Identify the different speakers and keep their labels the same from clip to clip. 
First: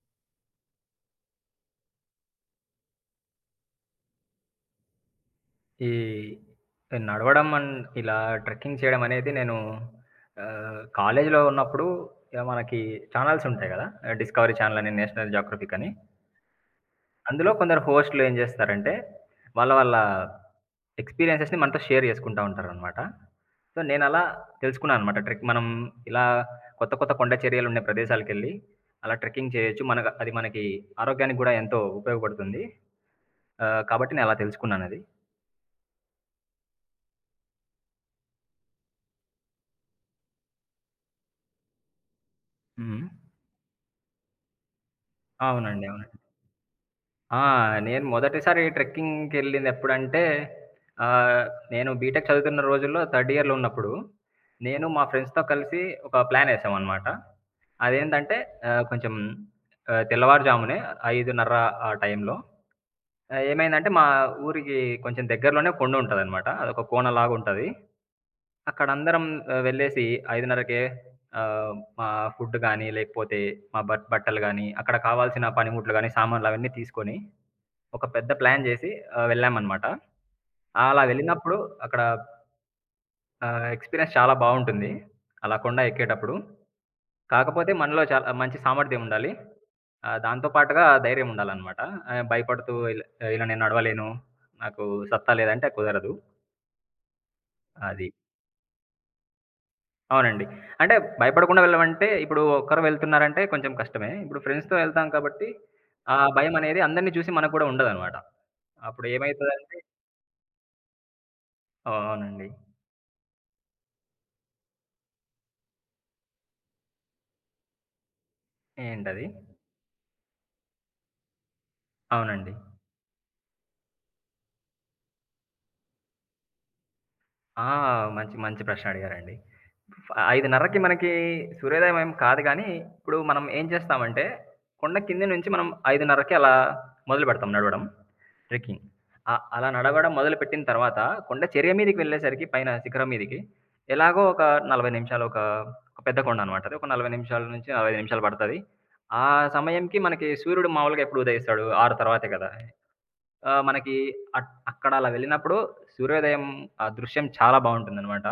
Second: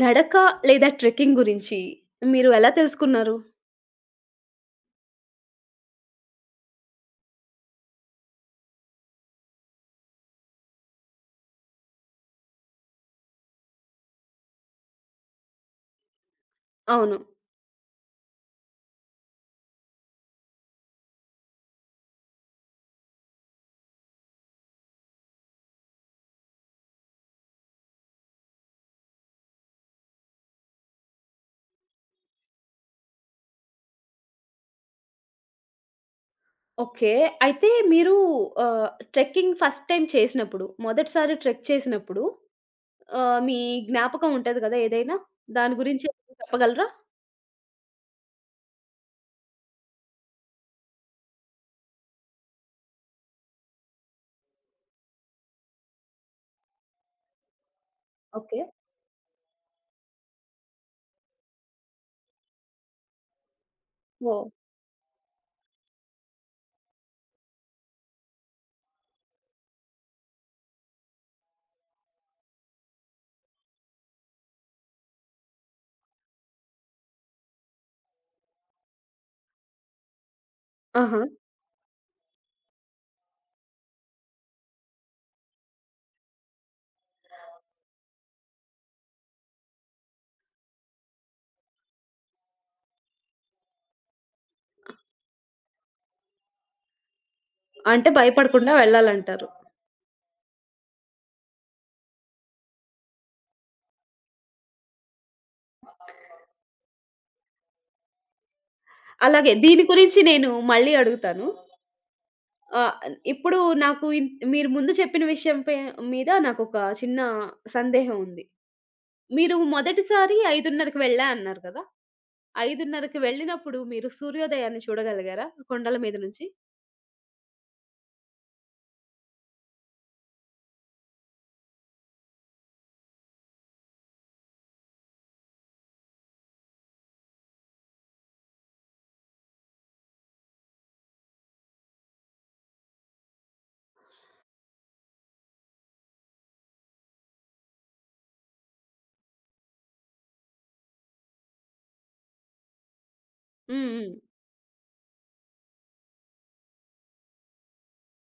Speaker 1: నడక లేదా ట్రెక్కింగ్ గురించి మీరు ఎలా తెలుసుకున్నారు?
Speaker 2: ఈ నడవడం ఇలా ట్రెక్కింగ్ చేయడం అనేది నేను కాలేజీలో ఉన్నప్పుడు ఇగ మనకి ఛానెల్స్ ఉంటాయి గదా! డిస్కవరీ ఛానెల్ అని, నేషనల్ జియోగ్రఫిక్ అని.
Speaker 1: అవును.
Speaker 2: అందులో కొందరు హోస్ట్‌లు ఏం జేస్తారంటే, వాళ్ళ వాళ్ళ ఎక్స్‌పీరియన్సెస్‌ని మనతో షేర్ జేసుకుంటా ఉంటారనమాట. సో, నేనలా తెలుసుకున్నాను అనమాట. ట్రెక్ మనం ఇలా కొత్త కొత్త కొండ చర్యలున్న ప్రదేశాలకెళ్ళి అలా ట్రెక్కింగ్ చేయొచ్చు. మనకు మనకి ఆరోగ్యానికి గూడా ఎంతో ఉపయోగపడుతుంది. కాబట్టి నేనలా తెలుసుకున్నానది.
Speaker 1: ఓకే. అయితే మీరు ట్రెక్కింగ్ ఫస్ట్ టైమ్ చేసినప్పుడు, మొదటిసారి ట్రెక్ చేసినప్పుడు
Speaker 2: హ్మ్.
Speaker 1: మీ జ్ఞాపకం ఉంటది కదా ఏదైనా? దాని
Speaker 2: అవునండి.
Speaker 1: గురించి
Speaker 2: అవును.
Speaker 1: ఏమైనా చెప్పగలరా?
Speaker 2: ఆ! నేను మొదటిసారి ట్రెక్కింగ్‌కెళ్ళిందెప్పుడంటే, ఆహ్, నేను బీటెక్ చదువుతున్న రోజుల్లో థర్డ్ ఇయర్‌లో ఉన్నప్పుడు, నేను మా ఫ్రెండ్స్‌తో కలిసి ఒక ప్లానేసామనమాట. అదేంటంటే
Speaker 1: ఓకే.
Speaker 2: కొంచెం తెల్లవారుజామునే 5:30 ఆ టైంలో ఏమైందంటే మా
Speaker 1: ఓహ్!
Speaker 2: ఊరికి కొంచెం దగ్గరలోనే కొండుంటదనమాట. అదొక కోనలాగుంటది. అక్కడందరం వెళ్ళేసి 5:30కే ఆహ్, మా ఫుడ్ గానీ, లేకపోతే మా బట్టలు గానీ, అక్కడ కావాల్సిన పనిముట్లు గానీ, సామాన్లు అవన్నీ తీసుకొని ఒక పెద్ద ప్లాన్ జేసి వెళ్ళామనమాట. అలా
Speaker 1: ఆహా!
Speaker 2: వెళ్ళినప్పుడు అక్కడ ఎక్స్‌పీరియన్స్ చాలా బావుంటుంది అలా కొండ ఎక్కేటప్పుడు. కాకపోతే మనలో చాలా మంచి సామర్థ్యం ఉండాలి. దాంతో పాటుగా ధైర్యం ఉండాలనమాట. భయపడుతూ ఇలా ఇలా నేను నడవలేను. నాకు సత్తా లేదంటే కుదరదు.
Speaker 1: అంటే
Speaker 2: అది.
Speaker 1: భయపడకుండా వెళ్ళాలంటారు.
Speaker 2: అవునండి. అంటే భయపడకుండా వెళ్ళమంటే ఇప్పుడు ఒక్కరు వెళ్తున్నారంటే కొంచెం కష్టమే. ఇప్పుడు ఫ్రెండ్స్‌తో వెళ్తాం కాబట్టి ఆ భయమనేది అందరిని చూసి మనకు కూడా ఉండదనమాట. అప్పుడు
Speaker 1: అలాగే
Speaker 2: ఏమైతదంటే
Speaker 1: దీని గురించి నేను మళ్ళీ అడుగుతాను.
Speaker 2: అవునండి.
Speaker 1: ఆహ్, ఇప్పుడు నాకు మీరు ముందు చెప్పిన విషయంపై మీద నాకొక చిన్న సందేహం ఉంది.
Speaker 2: ఏంటది?
Speaker 1: మీరు మొదటిసారి 5:30కి వెళ్ళా అన్నారు కదా!
Speaker 2: అవునండి.
Speaker 1: 5:30కి వెళ్ళినప్పుడు మీరు సూర్యోదయాన్ని చూడగలిగారా కొండల మీద నుంచి?
Speaker 2: ఆ! మంచి, మంచి ప్రశ్న అడిగారండి. ఫ 5:30కి మనకి సూర్యోదయం ఏం కాదు గానీ, ఇప్పుడు మనం ఏం చేస్తామంటే, కొండ కింద నుంచి మనం 5:30కి అలా మొదలుపెడతాం నడవడం, ట్రెక్కింగ్. అలా నడవడం మొదలుపెట్టిన తర్వాత, కొండ చర్య మీదకి వెళ్ళేసరికి పైన శిఖరం మీదకి, ఎలాగో ఒక 40 నిమిషాలు ఒక ఒక పెద్ద కొండ అనమాట అది. ఒక 40 నిమిషాల నుంచి 45 నిమిషాలు పడతది. ఆ సమయంకి మనకి సూర్యుడు మామూలుగా ఎప్పుడు ఉదయిస్తాడు? 6 తర్వాతే కదా!
Speaker 1: హ్మ్.
Speaker 2: మనకి
Speaker 1: హ్మ్.
Speaker 2: అక్కడ అలా వెళ్ళినప్పుడు సూర్యోదయం ఆ దృశ్యం చాలా బావుంటుందనమాట.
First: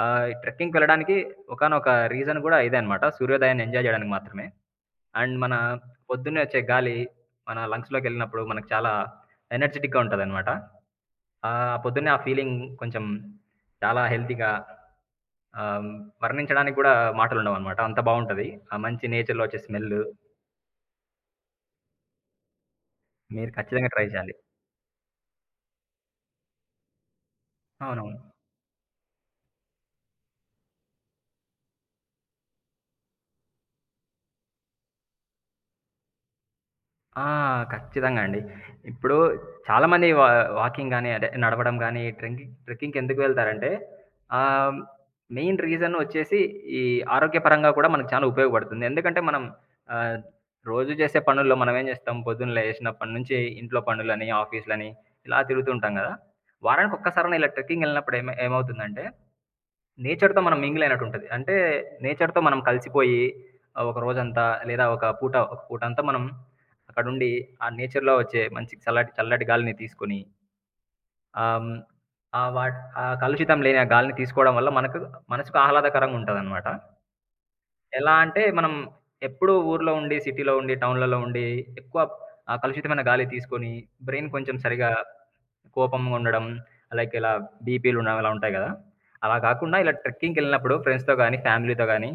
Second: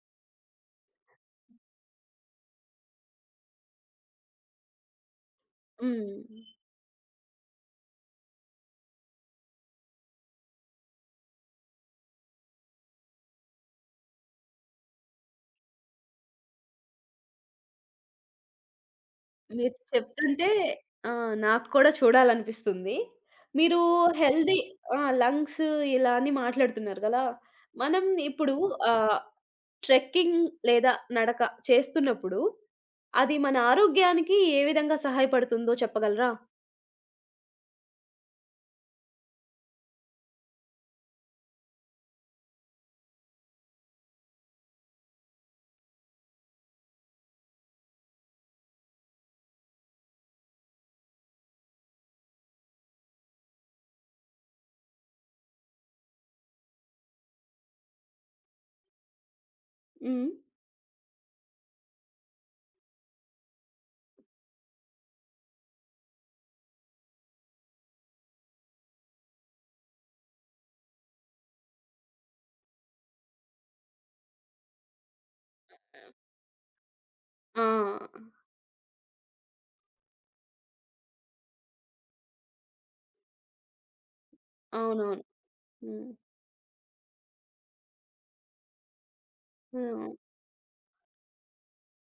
Speaker 2: ఈ ట్రెక్కింగ్‌కి వెళ్ళడానికి ఒకానొక రీజన్ గూడా ఇదే అనమాట. సూర్యోదయాన్ని ఎంజాయ్ జేయడానికి మాత్రమే. అండ్ మన
Speaker 1: హ్మ్.
Speaker 2: పొద్దున్నే ఒచ్చే గాలి మన లంగ్స్‌లోకెళ్ళినప్పుడు మనకు చాలా ఎనర్జిటిక్‌గా ఉంటదనమాట. పొద్దున్నే ఆ ఫీలింగ్ కొంచెం చాలా హెల్తీగా ఆహ్, వర్ణించడానికి గూడా మాటలుండవనమాట. అంత బావుంటది. ఆ మంచి నేచర్‌లో ఒచ్చే
Speaker 1: మీరు
Speaker 2: స్మెల్లు.
Speaker 1: చెప్తుంటే ఆ! నాకు కూడా చూడాలనిపిస్తుంది.
Speaker 2: మీరు
Speaker 1: మీరు
Speaker 2: ఖచ్చితంగా ట్రై చేయాలి.
Speaker 1: హెల్తీ ఆ! లంగ్స్ ఇలా అని మాట్లాడుతున్నారు కదా! మనం
Speaker 2: అవునవును.
Speaker 1: ఇప్పుడు ఆహ్, ట్రెక్కింగ్ లేదా నడక చేస్తున్నప్పుడు అది మన ఆరోగ్యానికి ఏ విధంగా సహాయపడుతుందో చెప్పగలరా?
Speaker 2: ఆ! ఖచ్చితంగా అండి. ఇప్పుడు చాలామంది వాకింగ్ గాని, అదే నడవడం గాని, ట్రెక్కింగ్‌కెందుకు వెళ్తారంటే, ఆహ్, మెయిన్ రీజన్ వచ్చేసి ఈ ఆరోగ్యపరంగా కూడా మనకు చాలా ఉపయోగపడుతుంది. ఎందుకంటే మనం ఆహ్, రోజు చేసే పనుల్లో మనం ఏం చేస్తాం, పొద్దున్న లేసినప్పటి నుంచి ఇంట్లో పనులని, ఆఫీస్‌లని ఇలా తిరుగుతూ ఉంటాం కదా! వారానికి ఒక్కసారైనా ఇలా ట్రెక్కింగ్ వెళ్ళినప్పుడు ఏమవుతుందంటే
Speaker 1: హ్మ్.
Speaker 2: నేచర్‌తో మనం మింగిల్ అయినట్టుంటది. అంటే నేచర్‌తో మనం కలిసిపోయి ఒక రోజంతా లేదా ఒక పూటంతా మనం అక్కడుండి ఆ నేచర్‌లో వచ్చే మంచి చల్లటి చల్లటి గాలిని తీసుకొని ఆహ్, హ్మ్, ఆ ఆ కలుషితం లేని ఆ గాలిని తీసుకోవడం వల్ల మనకు మనసుకు ఆహ్లాదకరంగా ఉంటదనమాట.
Speaker 1: ఆ!
Speaker 2: ఎలా అంటే మనం ఎప్పుడూ ఊర్లో ఉండి, సిటీలో ఉండి, టౌన్‌లలో ఉండి ఎక్కువ ఆ కలుషితమైన గాలి తీసుకొని బ్రెయిన్ కొంచెం సరిగా
Speaker 1: అవునవును. హ్మ్.
Speaker 2: కోపంగా ఉండడం, లైక్ ఇలా బీపీలుండడం ఇలా ఉంటాయి గదా! అలా గాకుండా ఇలా
Speaker 1: హ్మ్.
Speaker 2: ట్రెక్కింగ్‌కెళ్ళినప్పుడు ఫ్రెండ్స్‌తో గానీ, ఫ్యామిలీతో గానీ,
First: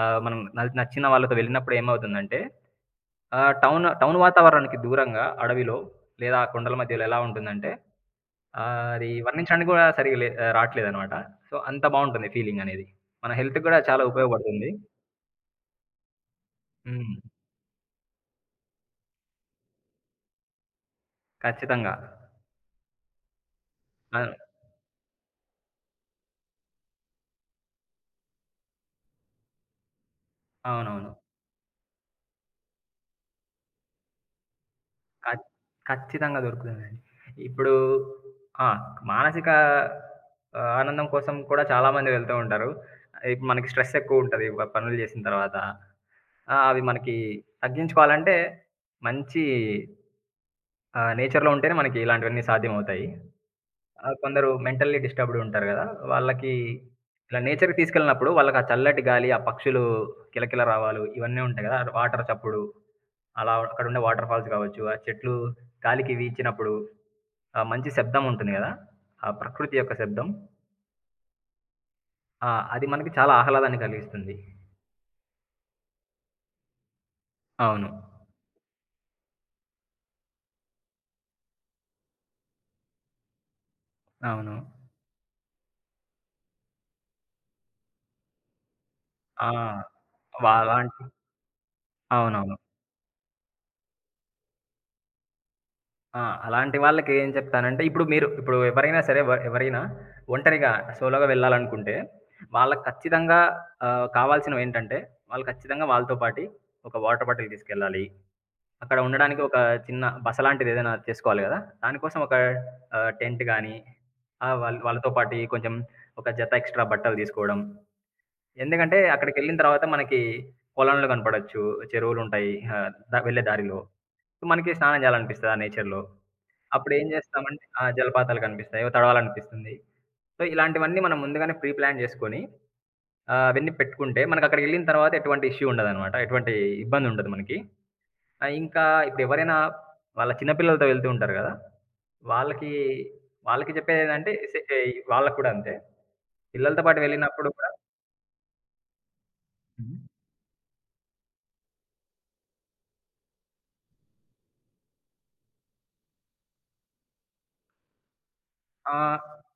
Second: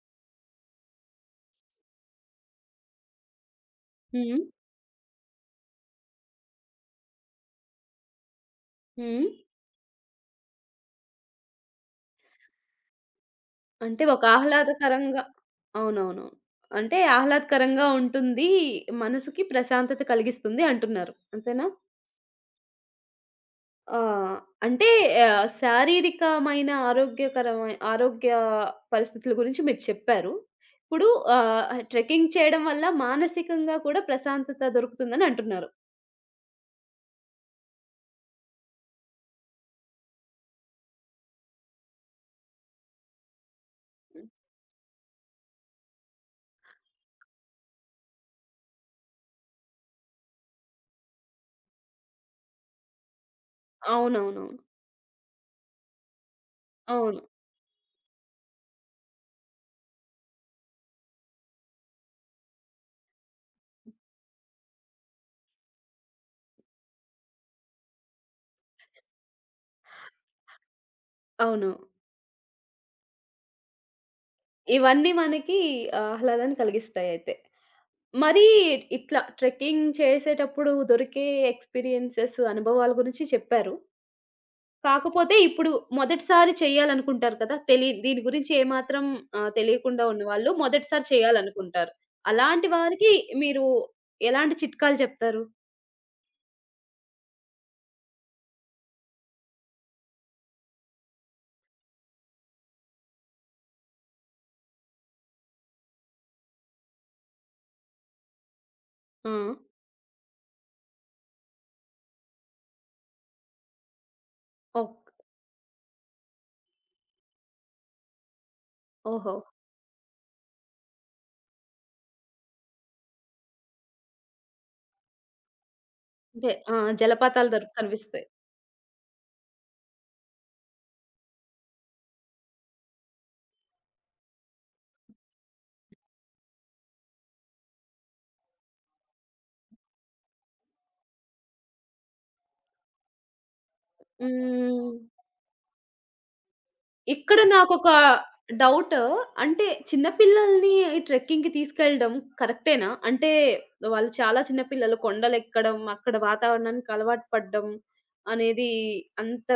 Speaker 2: మనం నచ్చిన వాళ్ళతో వెళ్ళినప్పుడు ఏమవుతుందంటే టౌన్ టౌన్
Speaker 1: హ్మ్.
Speaker 2: వాతావరణానికి దూరంగా అడవిలో లేదా ఆ కొండల మధ్యలో ఎలా ఉంటుందంటే, అది
Speaker 1: హ్మ్.
Speaker 2: వర్ణించడానికి గూడా సరిగ్గా రాట్లేదనమాట. సో, అంత బావుంటుంది ఫీలింగనేది. మన హెల్త్‌కి గూడా చాలా
Speaker 1: అంటే ఒక
Speaker 2: ఉపయోగపడుతుంది.
Speaker 1: ఆహ్లాదకరంగా అవునవును. అంటే
Speaker 2: హ్మ్.
Speaker 1: ఆహ్లాదకరంగా ఉంటుంది. మనసుకి ప్రశాంతత కలిగిస్తుంది అంటున్నారు. అంతేనా?
Speaker 2: ఖచ్చితంగా.
Speaker 1: ఆ!
Speaker 2: అ
Speaker 1: అంటే శారీరకమైన ఆరోగ్య పరిస్థితుల గురించి మీరు చెప్పారు. ఇప్పుడు
Speaker 2: అవునవును.
Speaker 1: ట్రెక్కింగ్ చేయడం వల్ల మానసికంగా కూడా ప్రశాంతత దొరుకుతుందని
Speaker 2: ఖచ్
Speaker 1: అంటున్నారు.
Speaker 2: ఖచ్చితంగా దొరుకుతుందండి. ఇప్పుడు ఆ! మానసిక ఆనందం కోసం కూడా చాలామంది వెళ్తూ ఉంటారు. ఇప్పుడు మనకి స్ట్రెస్ ఎక్కువుంటది పనులు చేసిన తర్వాత. ఆ! అవి మనకి తగ్గించుకోవాలంటే మంచి నేచర్‌లో ఉంటేనే మనకి ఇలాంటివన్నీ సాధ్యమవుతాయి.
Speaker 1: అవునవునవును.
Speaker 2: కొందరు మెంటల్లీ డిస్టర్బ్‌డ్ ఉంటారు గదా! వాళ్ళకి
Speaker 1: అవును.
Speaker 2: ఇలా నేచర్‌కి తీసుకెళ్ళినప్పుడు వాళ్ళకి ఆ చల్లటి గాలి, ఆ పక్షులు కిలకిల రావాలు ఇవన్నీ ఉంటాయి గదా! వాటర్ చప్పుడు, అలా అక్కడుండే వాటర్ ఫాల్స్ కావచ్చు, ఆ చెట్లు గాలికి వీచినప్పుడు ఆ! మంచి శబ్దం ఉంటుంది గదా! ఆ ప్రకృతి యొక్క శబ్దం.
Speaker 1: అవును.
Speaker 2: ఆ! అది మనకి చాలా ఆహ్లాదాన్ని కలిగిస్తుంది.
Speaker 1: ఇవన్నీ మనకి ఆహ్లాదాన్ని కలిగిస్తాయయితే.
Speaker 2: అవును.
Speaker 1: మరీ ఇట్లా ట్రెక్కింగ్ చేసేటప్పుడు దొరికే ఎక్స్‌పీరియన్సెస్, అనుభవాల గురించి చెప్పారు.
Speaker 2: అవును.
Speaker 1: కాకపోతే ఇప్పుడు మొదటిసారి చేయాలనుకుంటారు కదా! దీని గురించి ఏమాత్రం
Speaker 2: ఆ!
Speaker 1: తెలియకుండా ఉన్నవాళ్ళు
Speaker 2: అలాంటి
Speaker 1: మొదటిసారి చేయాలనుకుంటారు.
Speaker 2: అవునవును.
Speaker 1: అలాంటి వారికి మీరు ఎలాంటి చిట్కాలు చెప్తారు?
Speaker 2: ఆ! అలాంటి వాళ్ళకి ఏం చెప్తానంటే, ఇప్పుడు ఎవరైనా సరే ఎవరైనా ఒంటరిగా సోలోగా వెళ్ళాలనుకుంటే, వాళ్ళకి ఖచ్చితంగా కావాల్సినవేంటంటే, వాళ్ళు ఖచ్చితంగా వాళ్ళతో పాటి ఒక వాటర్ బాటిల్ తీసుకెళ్ళాలి. అక్కడ
Speaker 1: ఆ!
Speaker 2: ఉండడానికి ఒక చిన్న బస లాంటిదేదైనా చేసుకోవాలి గదా! దానికోసం ఒక టెంట్ గానీ, వాళ్ళు
Speaker 1: ఓక్
Speaker 2: వాళ్ళతో పాటి కొంచెం ఒక జత ఎక్స్‌ట్రా బట్టలు తీసుకోవడం. ఎందుకంటే,
Speaker 1: ఓహో!
Speaker 2: అక్కడికెళ్ళిన తర్వాత మనకి పొలాలు కనపడొచ్చు, చెరువులుంటాయి. వెళ్ళే దారిలో. సో, మనకి స్నానం చేయాలనిపిస్తది ఆ నేచర్‌లో.
Speaker 1: అంటే ఆ!
Speaker 2: అప్పుడేం
Speaker 1: జలపాతాలు
Speaker 2: చేస్తామంటే ఆ!
Speaker 1: కనిపిస్తాయి.
Speaker 2: జలపాతాలు కనిపిస్తాయి, ఓ తడవాలనిపిస్తుంది. సో, ఇలాంటివన్నీ మనం ముందుగానే ప్రీ ప్లాన్ చేసుకొని అవన్నీ పెట్టుకుంటే మనకక్కడికెళ్ళిన తర్వాత ఎటువంటి ఇష్యూ ఉండదనమాట. ఎటువంటి ఇబ్బందుండదు మనకి. ఆ! ఇంకా ఇప్పుడెవరైనా వాళ్ళ చిన్న పిల్లలతో వెళ్తూ ఉంటారు గదా! వాళ్ళకి, వాళ్ళకి చెప్పేదేంటంటే సె
Speaker 1: హ్మ్.
Speaker 2: ఏయ్ వాళ్ళకి కూడా అంతే. పిల్లలతో పాటు
Speaker 1: ఇక్కడ
Speaker 2: వెళ్ళినప్పుడు కూడా
Speaker 1: నాకొక డౌట్. అంటే
Speaker 2: హ్మ్.
Speaker 1: చిన్న పిల్లల్ని ఈ ట్రెక్కింగ్‌కి తీసుకెళ్ళడం కరెక్టేనా? అంటే వాళ్ళు చాలా చిన్న పిల్లలు కొండలెక్కడం, అక్కడ వాతావరణానికి అలవాటు పడడం అనేది
Speaker 2: ఆహ్,
Speaker 1: అంత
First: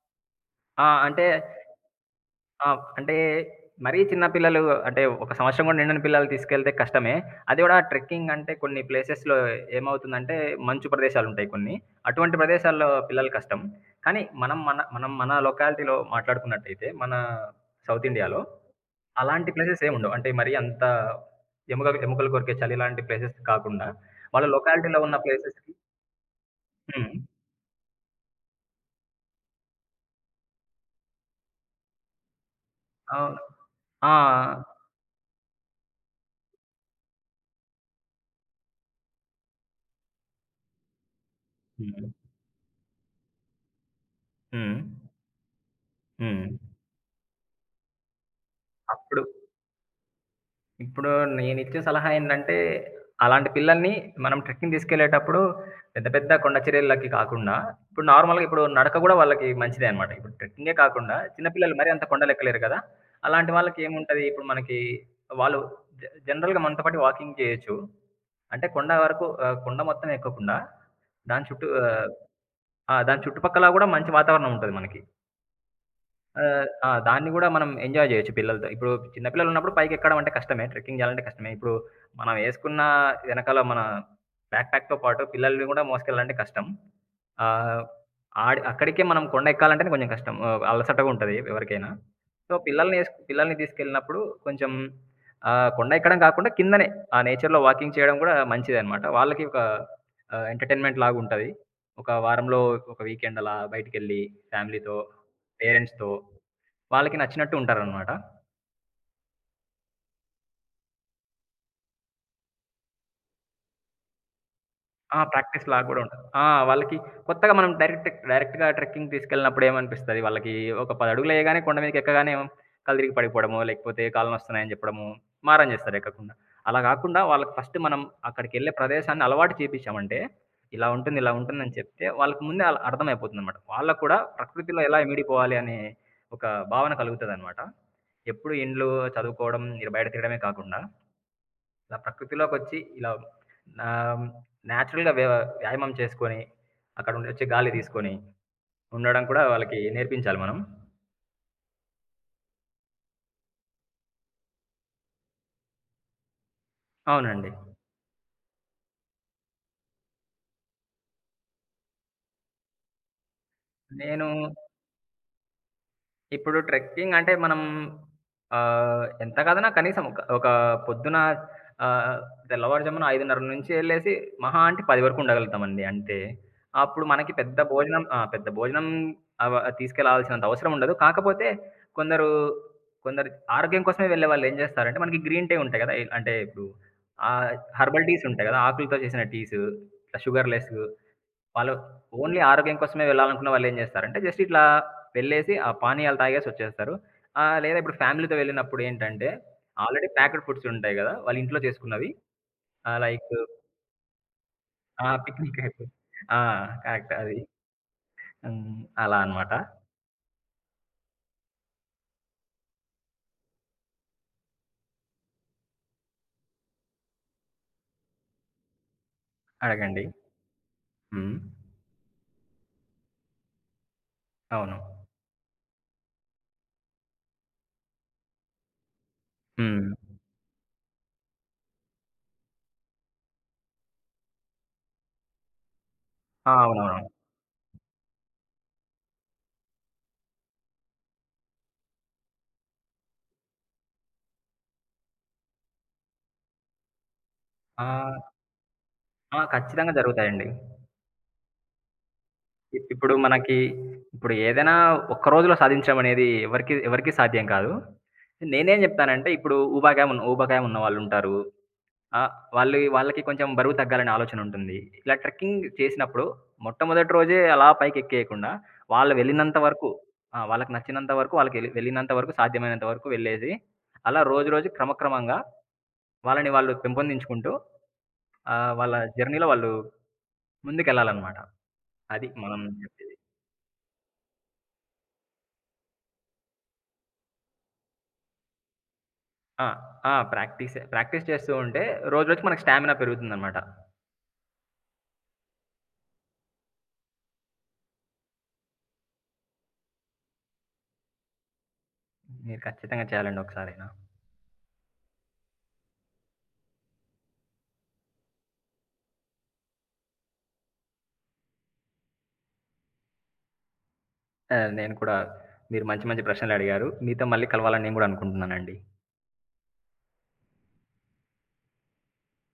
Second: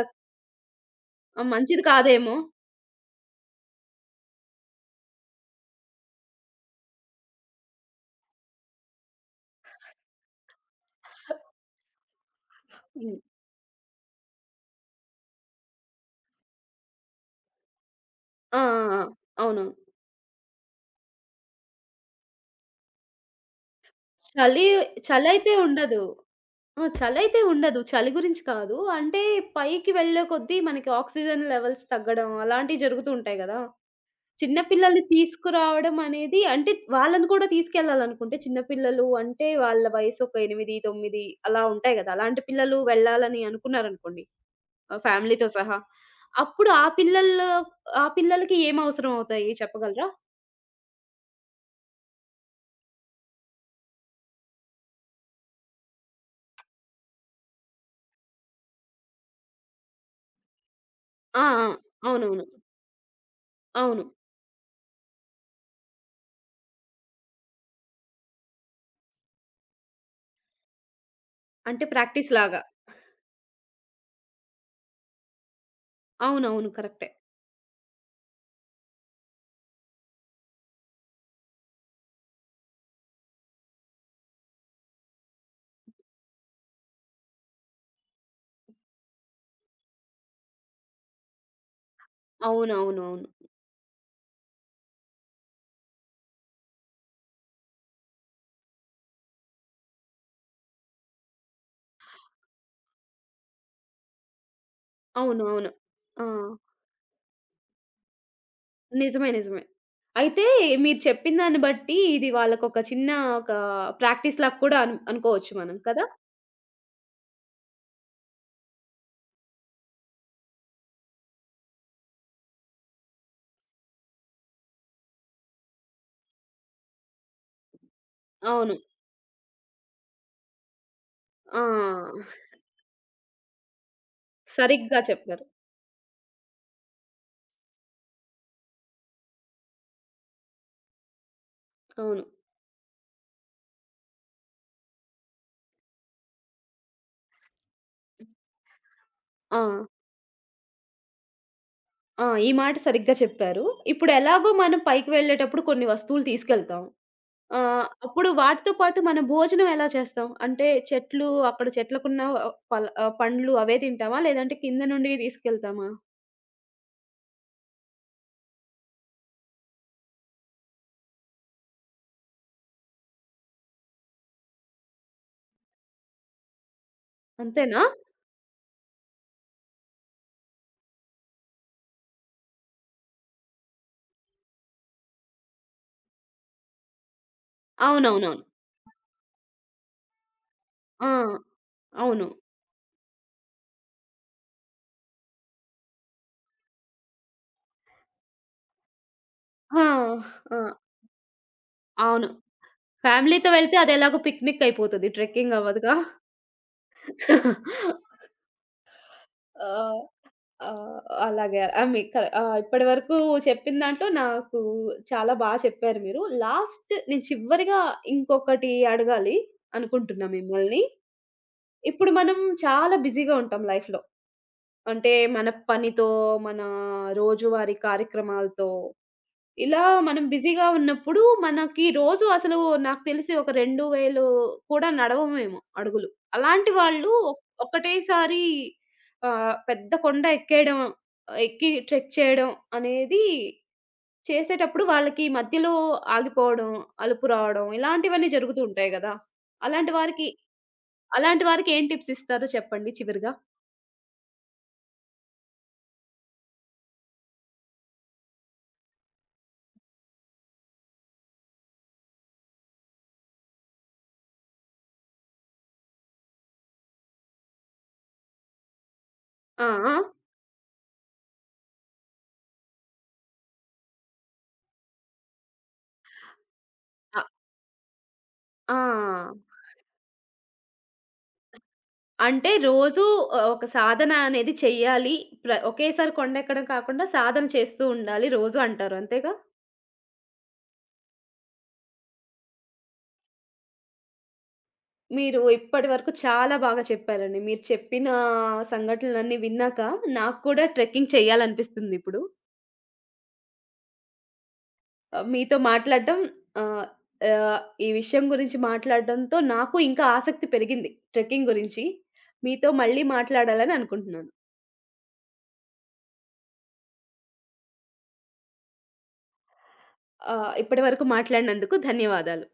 Speaker 2: ఆ! అంటే
Speaker 1: మంచిది కాదేమో!
Speaker 2: ఆహ్, అంటే మరీ చిన్న పిల్లలు అంటే ఒక సంవత్సరం గూడా నిండని పిల్లలు తీసుకెళ్తే కష్టమే. అది గూడా ట్రెక్కింగ్ అంటే కొన్ని ప్లేసెస్‌లో ఏమవుతుందంటే మంచు ప్రదేశాలుంటాయి కొన్ని. అటువంటి ప్రదేశాల్లో
Speaker 1: హ్మ్.
Speaker 2: పిల్లలు కష్టం. కానీ మనం మన లొకాలిటీలో మాట్లాడుకున్నట్టయితే మన సౌత్ ఇండియాలో
Speaker 1: ఆ! ఆ! ఆ!
Speaker 2: అలాంటి
Speaker 1: అవును.
Speaker 2: ప్లేసెస్ ఏముండవు. అంటే మరీ అంత ఎముకలు కొరికే చలి లాంటి ప్లేసెస్ కాకుండా, వాళ్ళ
Speaker 1: చలి
Speaker 2: లొకాలిటీలో ఉన్న
Speaker 1: చలైతే
Speaker 2: ప్లేసెస్‌కి
Speaker 1: ఉండదు. ఆ!
Speaker 2: హ్మ్.
Speaker 1: చలైతే ఉండదు. చలి గురించి కాదు. అంటే పైకి వెళ్ళే కొద్దీ మనకి ఆక్సిజన్ లెవెల్స్ తగ్గడం అలాంటివి జరుగుతూ ఉంటాయి
Speaker 2: అవును.
Speaker 1: గదా!
Speaker 2: ఆ!
Speaker 1: చిన్న పిల్లల్ని తీసుకురావడం అనేది అంటే వాళ్ళని కూడా తీసుకెళ్ళాలనుకుంటే చిన్న పిల్లలు అంటే వాళ్ళ వయసు ఒక 8, 9 అలా ఉంటాయి
Speaker 2: హ్మ్.
Speaker 1: గదా! అలాంటి పిల్లలు వెళ్ళాలని అనుకున్నారనుకోండి
Speaker 2: హ్మ్.
Speaker 1: ఫ్యామిలీతో సహా.
Speaker 2: హ్మ్.
Speaker 1: అప్పుడు ఆ పిల్లలకి ఏం అవసరం
Speaker 2: అప్పుడు
Speaker 1: అవుతాయి చెప్పగలరా?
Speaker 2: ఇప్పుడు నేనిచ్చే సలహా ఏంటంటే, అలాంటి పిల్లల్ని మనం ట్రెక్కింగ్ తీసుకెళ్ళేటప్పుడు పెద్ద పెద్ద కొండ చర్యలకి కాకుండా, ఇప్పుడు నడక గూడా వాళ్ళకి మంచిదే అనమాట. ఇప్పుడు ట్రెక్కింగే కాకుండా
Speaker 1: ఆ!
Speaker 2: చిన్న
Speaker 1: ఆ!
Speaker 2: పిల్లలు మరీ అంత
Speaker 1: అవునవును.
Speaker 2: కొండలెక్కలేరు కదా! అలాంటి వాళ్ళకి
Speaker 1: అవును.
Speaker 2: ఏముంటది ఇప్పుడు మనకి, వాళ్ళు జ జనరల్‌గా మనతో పాటు వాకింగ్ చేయొచ్చు. అంటే కొండ వరకు కొండ మొత్తం ఎక్కకుండా దాని చుట్టూ
Speaker 1: అంటే ప్రాక్టీస్‌లాగా.
Speaker 2: ఆ! దాని చుట్టుపక్కల గూడా మంచి వాతావరణం ఉంటది మనకి.
Speaker 1: అవునవును.
Speaker 2: ఆ!
Speaker 1: కరెక్టే.
Speaker 2: దాన్ని గూడా మనం ఎంజాయ్ జేయొచ్చు పిల్లలతో. ఇప్పుడు చిన్న పిల్లలున్నప్పుడు పైకెక్కడం అంటే కష్టమే. ట్రెక్కింగ్ జేయాలంటే కష్టమే. ఇప్పుడు మనం ఏసుకున్న వెనకాల మన బ్యాక్ ప్యాక్‌తో పాటు పిల్లల్ని గూడా మోసుకెళ్ళాలంటే కష్టం. ఆహ్, అక్కడికే మనం కొండ ఎక్కాలంటేనే కొంచెం కష్టం. అలసటగా ఉంటది ఎవరికైనా. సో,
Speaker 1: అవునవునవును.
Speaker 2: పిల్లల్ని తీసుకెళ్ళినప్పుడు కొంచెం కొండ ఎక్కడం కాకుండా కిందనే ఆ నేచర్‌లో వాకింగ్ చేయడం గూడా మంచిదనమాట. వాళ్ళకి ఒక ఎంటర్‌టైన్‌మెంట్ లాగుంటది. ఒక వారంలో ఒక వీకెండ్ అలా బయటికెళ్ళి ఫ్యామిలీతో,
Speaker 1: అవును. అవును.
Speaker 2: పేరెంట్స్‌తో.
Speaker 1: అవును అవును ఆ!
Speaker 2: వాళ్ళకి నచ్చినట్టు ఉంటారనమాట.
Speaker 1: నిజమే. నిజమే. అయితే మీరు చెప్పిన దాన్ని బట్టి ఇది వాళ్ళకొక చిన్న ఒక ప్రాక్టీస్ లాగా కూడా
Speaker 2: ఆ!
Speaker 1: అనుకోవచ్చు మనం
Speaker 2: ప్రాక్టీస్‌లాగా గూడా
Speaker 1: కదా!
Speaker 2: ఉంటది. ఆ! వాళ్ళకి కొత్తగా మనం డైరెక్ట్‌గా ట్రెక్కింగ్ తీసుకెళ్ళినప్పుడు ఏమనిపిస్తది, వాళ్ళకి ఒక 10 అడుగులు ఎయగానే కొండ మీదకి ఎక్కగానే కళ్ళు తిరిగి పడిపోవడమో, లేకపోతే కాళ్ళు నొస్తున్నాయని జెప్పడమో, మారం జేస్తారు ఎక్కకుండా. అలా గాకుండా వాళ్ళకి ఫస్ట్ మనం అక్కడికెళ్ళే
Speaker 1: అవును.
Speaker 2: ప్రదేశాన్ని అలవాటు చేపిచ్చామంటే, ఇలా ఉంటుంది, ఇలా ఉంటుందని చెప్తే
Speaker 1: ఆ!
Speaker 2: వాళ్ళకి ముందే అర్థమైపోతుందనమాట. వాళ్ళకి కూడా ప్రకృతిలో ఎలా
Speaker 1: సరిగ్గా చెప్పారు.
Speaker 2: ఇమిడిపోవాలి అనే ఒక భావన కలుగుతదనమాట. ఎప్పుడు ఇండ్లు చదువుకోవడం, ఇగ బయట తిరగడమే కాకుండా ఇలా
Speaker 1: అవును.
Speaker 2: ప్రకృతిలోకొచ్చి ఇలా ఆహ్, నేచురల్‌గా వ్యాయామం చేసుకొని, అక్కడ నుండొచ్చే గాలి తీసుకొని ఉండడం కూడా
Speaker 1: ఆ!
Speaker 2: వాళ్ళకి నేర్పించాలి మనం.
Speaker 1: ఆ! ఈ మాట సరిగ్గా చెప్పారు. ఇప్పుడు ఎలాగో మనం పైకి వెళ్ళేటప్పుడు కొన్ని వస్తువులు తీసుకెళ్తాం.
Speaker 2: అవునండి.
Speaker 1: అప్పుడు వాటితో పాటు మన భోజనం ఎలా చేస్తాం? అంటే అక్కడ చెట్లకున్న పండ్లు అవే తింటామా?
Speaker 2: నేను
Speaker 1: లేదంటే కింద నుండి తీసుకెళ్తామా?
Speaker 2: ఇప్పుడు ట్రెక్కింగ్ అంటే మనం ఎంత కాదన్నా కనీసం ఒక ఒక పొద్దున ఆహ్, తెల్లవారుజామున 5:30-11:00, మహా అంటే 10 వరకు ఉండగలుగుతామండి అంతే. అప్పుడు మనకి పెద్ద
Speaker 1: అంతేనా?
Speaker 2: భోజనం ఆ! పెద్ద భోజనం అవ తీసుకెళ్ళాల్సినంత అవసరం ఉండదు. కాకపోతే కొందరు, కొందరు ఆరోగ్యం కోసమే వెళ్ళేవాళ్ళు ఏం చేస్తారంటే, మనకి గ్రీన్ టీ ఉంటాయి కదా! అంటే ఇప్పుడు ఆహ్, హెర్బల్ టీస్
Speaker 1: అవునవునవును.
Speaker 2: ఉంటాయి కదా! ఆకులతో చేసిన టీస్, ఇట్లా షుగర్ లెస్.
Speaker 1: ఆ!
Speaker 2: వాళ్ళు
Speaker 1: అవును.
Speaker 2: ఓన్లీ ఆరోగ్యం కోసమే వెళ్ళాలనుకున్న వాళ్ళేం జేస్తారంటే, జస్ట్ ఇట్లా వెళ్ళేసి ఆ పానీయాలు తాగేసొచ్చేస్తారు. లేదా ఇప్పుడు ఫ్యామిలీతో వెళ్ళినప్పుడేంటంటే,
Speaker 1: ఆ!
Speaker 2: ఆల్రెడీ ప్యాక్డ్
Speaker 1: ఆ!
Speaker 2: ఫుడ్స్ ఉంటాయి గదా! వాళ్ళు ఇంట్లో చేసుకున్నవి.
Speaker 1: అవును.
Speaker 2: ఆహ్, లైక్
Speaker 1: ఫ్యామిలీతో వెళ్తే అదెలాగో పిక్నిక్ అయిపోతది.
Speaker 2: ఆ!
Speaker 1: ట్రెక్కింగ్
Speaker 2: పిక్నిక్ అయిపోయి
Speaker 1: అవ్వదుగా.
Speaker 2: ఆ! కరెక్ట్ అది. హ్మ్. అలా అనమాట.
Speaker 1: ఆ! ఆ! అలాగే ఆ! మీకు ఆ! ఇప్పటి వరకు చెప్పిన దాంట్లో నాకు చాలా చెప్పారు మీరు. లాస్ట్ నేను చివరిగా ఇంకొకటి అడగాలి
Speaker 2: అడగండి.
Speaker 1: అనుకుంటున్నా మిమ్మల్ని.
Speaker 2: హ్మ్.
Speaker 1: ఇప్పుడు మనం చాలా బిజీగా ఉంటాం లైఫ్‌లో.
Speaker 2: అవును.
Speaker 1: అంటే మన పనితో, మన రోజువారీ కార్యక్రమాలతో ఇలా
Speaker 2: హ్మ్.
Speaker 1: మనం బిజీగా ఉన్నప్పుడు మనకి రోజు అసలు నాకు తెలిసి ఒక 2,000 కూడా నడవమేమో అడుగులు.
Speaker 2: ఆ!
Speaker 1: అలాంటి
Speaker 2: అవునవును.
Speaker 1: వాళ్ళు ఒకటేసారి పెద్ద కొండ ఎక్కేయడం, ఎక్కి ట్రెక్ చేయడం అనేది చేసేటప్పుడు వాళ్ళకి మధ్యలో ఆగిపోవడం, అలుపు రావడం
Speaker 2: ఆహ్,
Speaker 1: ఇలాంటివన్నీ జరుగుతూ ఉంటాయి గదా!
Speaker 2: ఆ!
Speaker 1: అలాంటి
Speaker 2: ఖచ్చితంగా
Speaker 1: వారికి
Speaker 2: జరుగుతాయండి.
Speaker 1: అలాంటి వారికి ఏం టిప్స్ ఇస్తారో చెప్పండి
Speaker 2: ఇప్పుడు
Speaker 1: చివరిగా?
Speaker 2: మనకి ఇప్పుడు ఏదైనా ఒక్క రోజులో సాధించడమనేది ఎవరికీ సాధ్యం కాదు. నేనేం జెప్తానంటే ఇప్పుడు ఊబకాయం ఉన్నవాళ్ళుంటారు. ఆహ్, వాళ్ళకి కొంచెం బరువు తగ్గాలనే ఆలోచనుంటుంది. ఇలా ట్రెక్కింగ్ చేసినప్పుడు మొట్టమొదటి రోజే అలా పైకెక్కేయకుండా వాళ్ళు వెళ్ళినంత
Speaker 1: ఆ!
Speaker 2: వరకు
Speaker 1: ఆ!
Speaker 2: ఆ! వాళ్ళకి నచ్చినంత వరకు వాళ్ళకి వె వెళ్ళినంత వరకు సాధ్యమైనంత వరకు వెళ్ళేసి, అలా రోజు రోజు క్రమక్రమంగా వాళ్ళని వాళ్ళు
Speaker 1: ఆ!
Speaker 2: పెంపొందించుకుంటూ
Speaker 1: ఆ!
Speaker 2: వాళ్ళ జర్నీలో వాళ్ళు ముందుకెళ్ళాలనమాట. అది
Speaker 1: అంటే
Speaker 2: మనం
Speaker 1: రోజు
Speaker 2: చెప్పేది.
Speaker 1: ఒక సాధన అనేది చెయ్యాలి. ఒకేసారి కొండెక్కడం కాకుండా సాధన చేస్తూ ఉండాలి రోజు అంటారు. అంతేగా?
Speaker 2: ఆ! ఆ! ప్రాక్టీసే. ప్రాక్టీస్ చేస్తూ ఉంటే రోజురోజుకి మనకు స్టామినా పెరుగుతుందనమాట.
Speaker 1: మీరు ఇప్పటి వరకు చాలా బాగా చెప్పారండి. మీరు చెప్పిన సంఘటనలన్నీ విన్నాక నాకు కూడా ట్రెక్కింగ్ చేయాలనిపిస్తుంది ఇప్పుడు.
Speaker 2: మీరు ఖచ్చితంగా చేయాలండి ఒకసారైనా.
Speaker 1: మీతో మాట్లాడడం ఆహ్, ఆహ్, ఈ విషయం గురించి మాట్లాడడంతో నాకు ఇంకా ఆసక్తి పెరిగింది ట్రెక్కింగ్ గురించి. మీతో మళ్ళీ మాట్లాడాలని అనుకుంటున్నాను.
Speaker 2: నేను కూడా, మీరు మంచి మంచి ప్రశ్నలడిగారు. మీతో మళ్ళీ కలవాలని నేను గూడా అనుకుంటున్నానండి.
Speaker 1: ఇప్పటి వరకు మాట్లాడినందుకు ధన్యవాదాలు.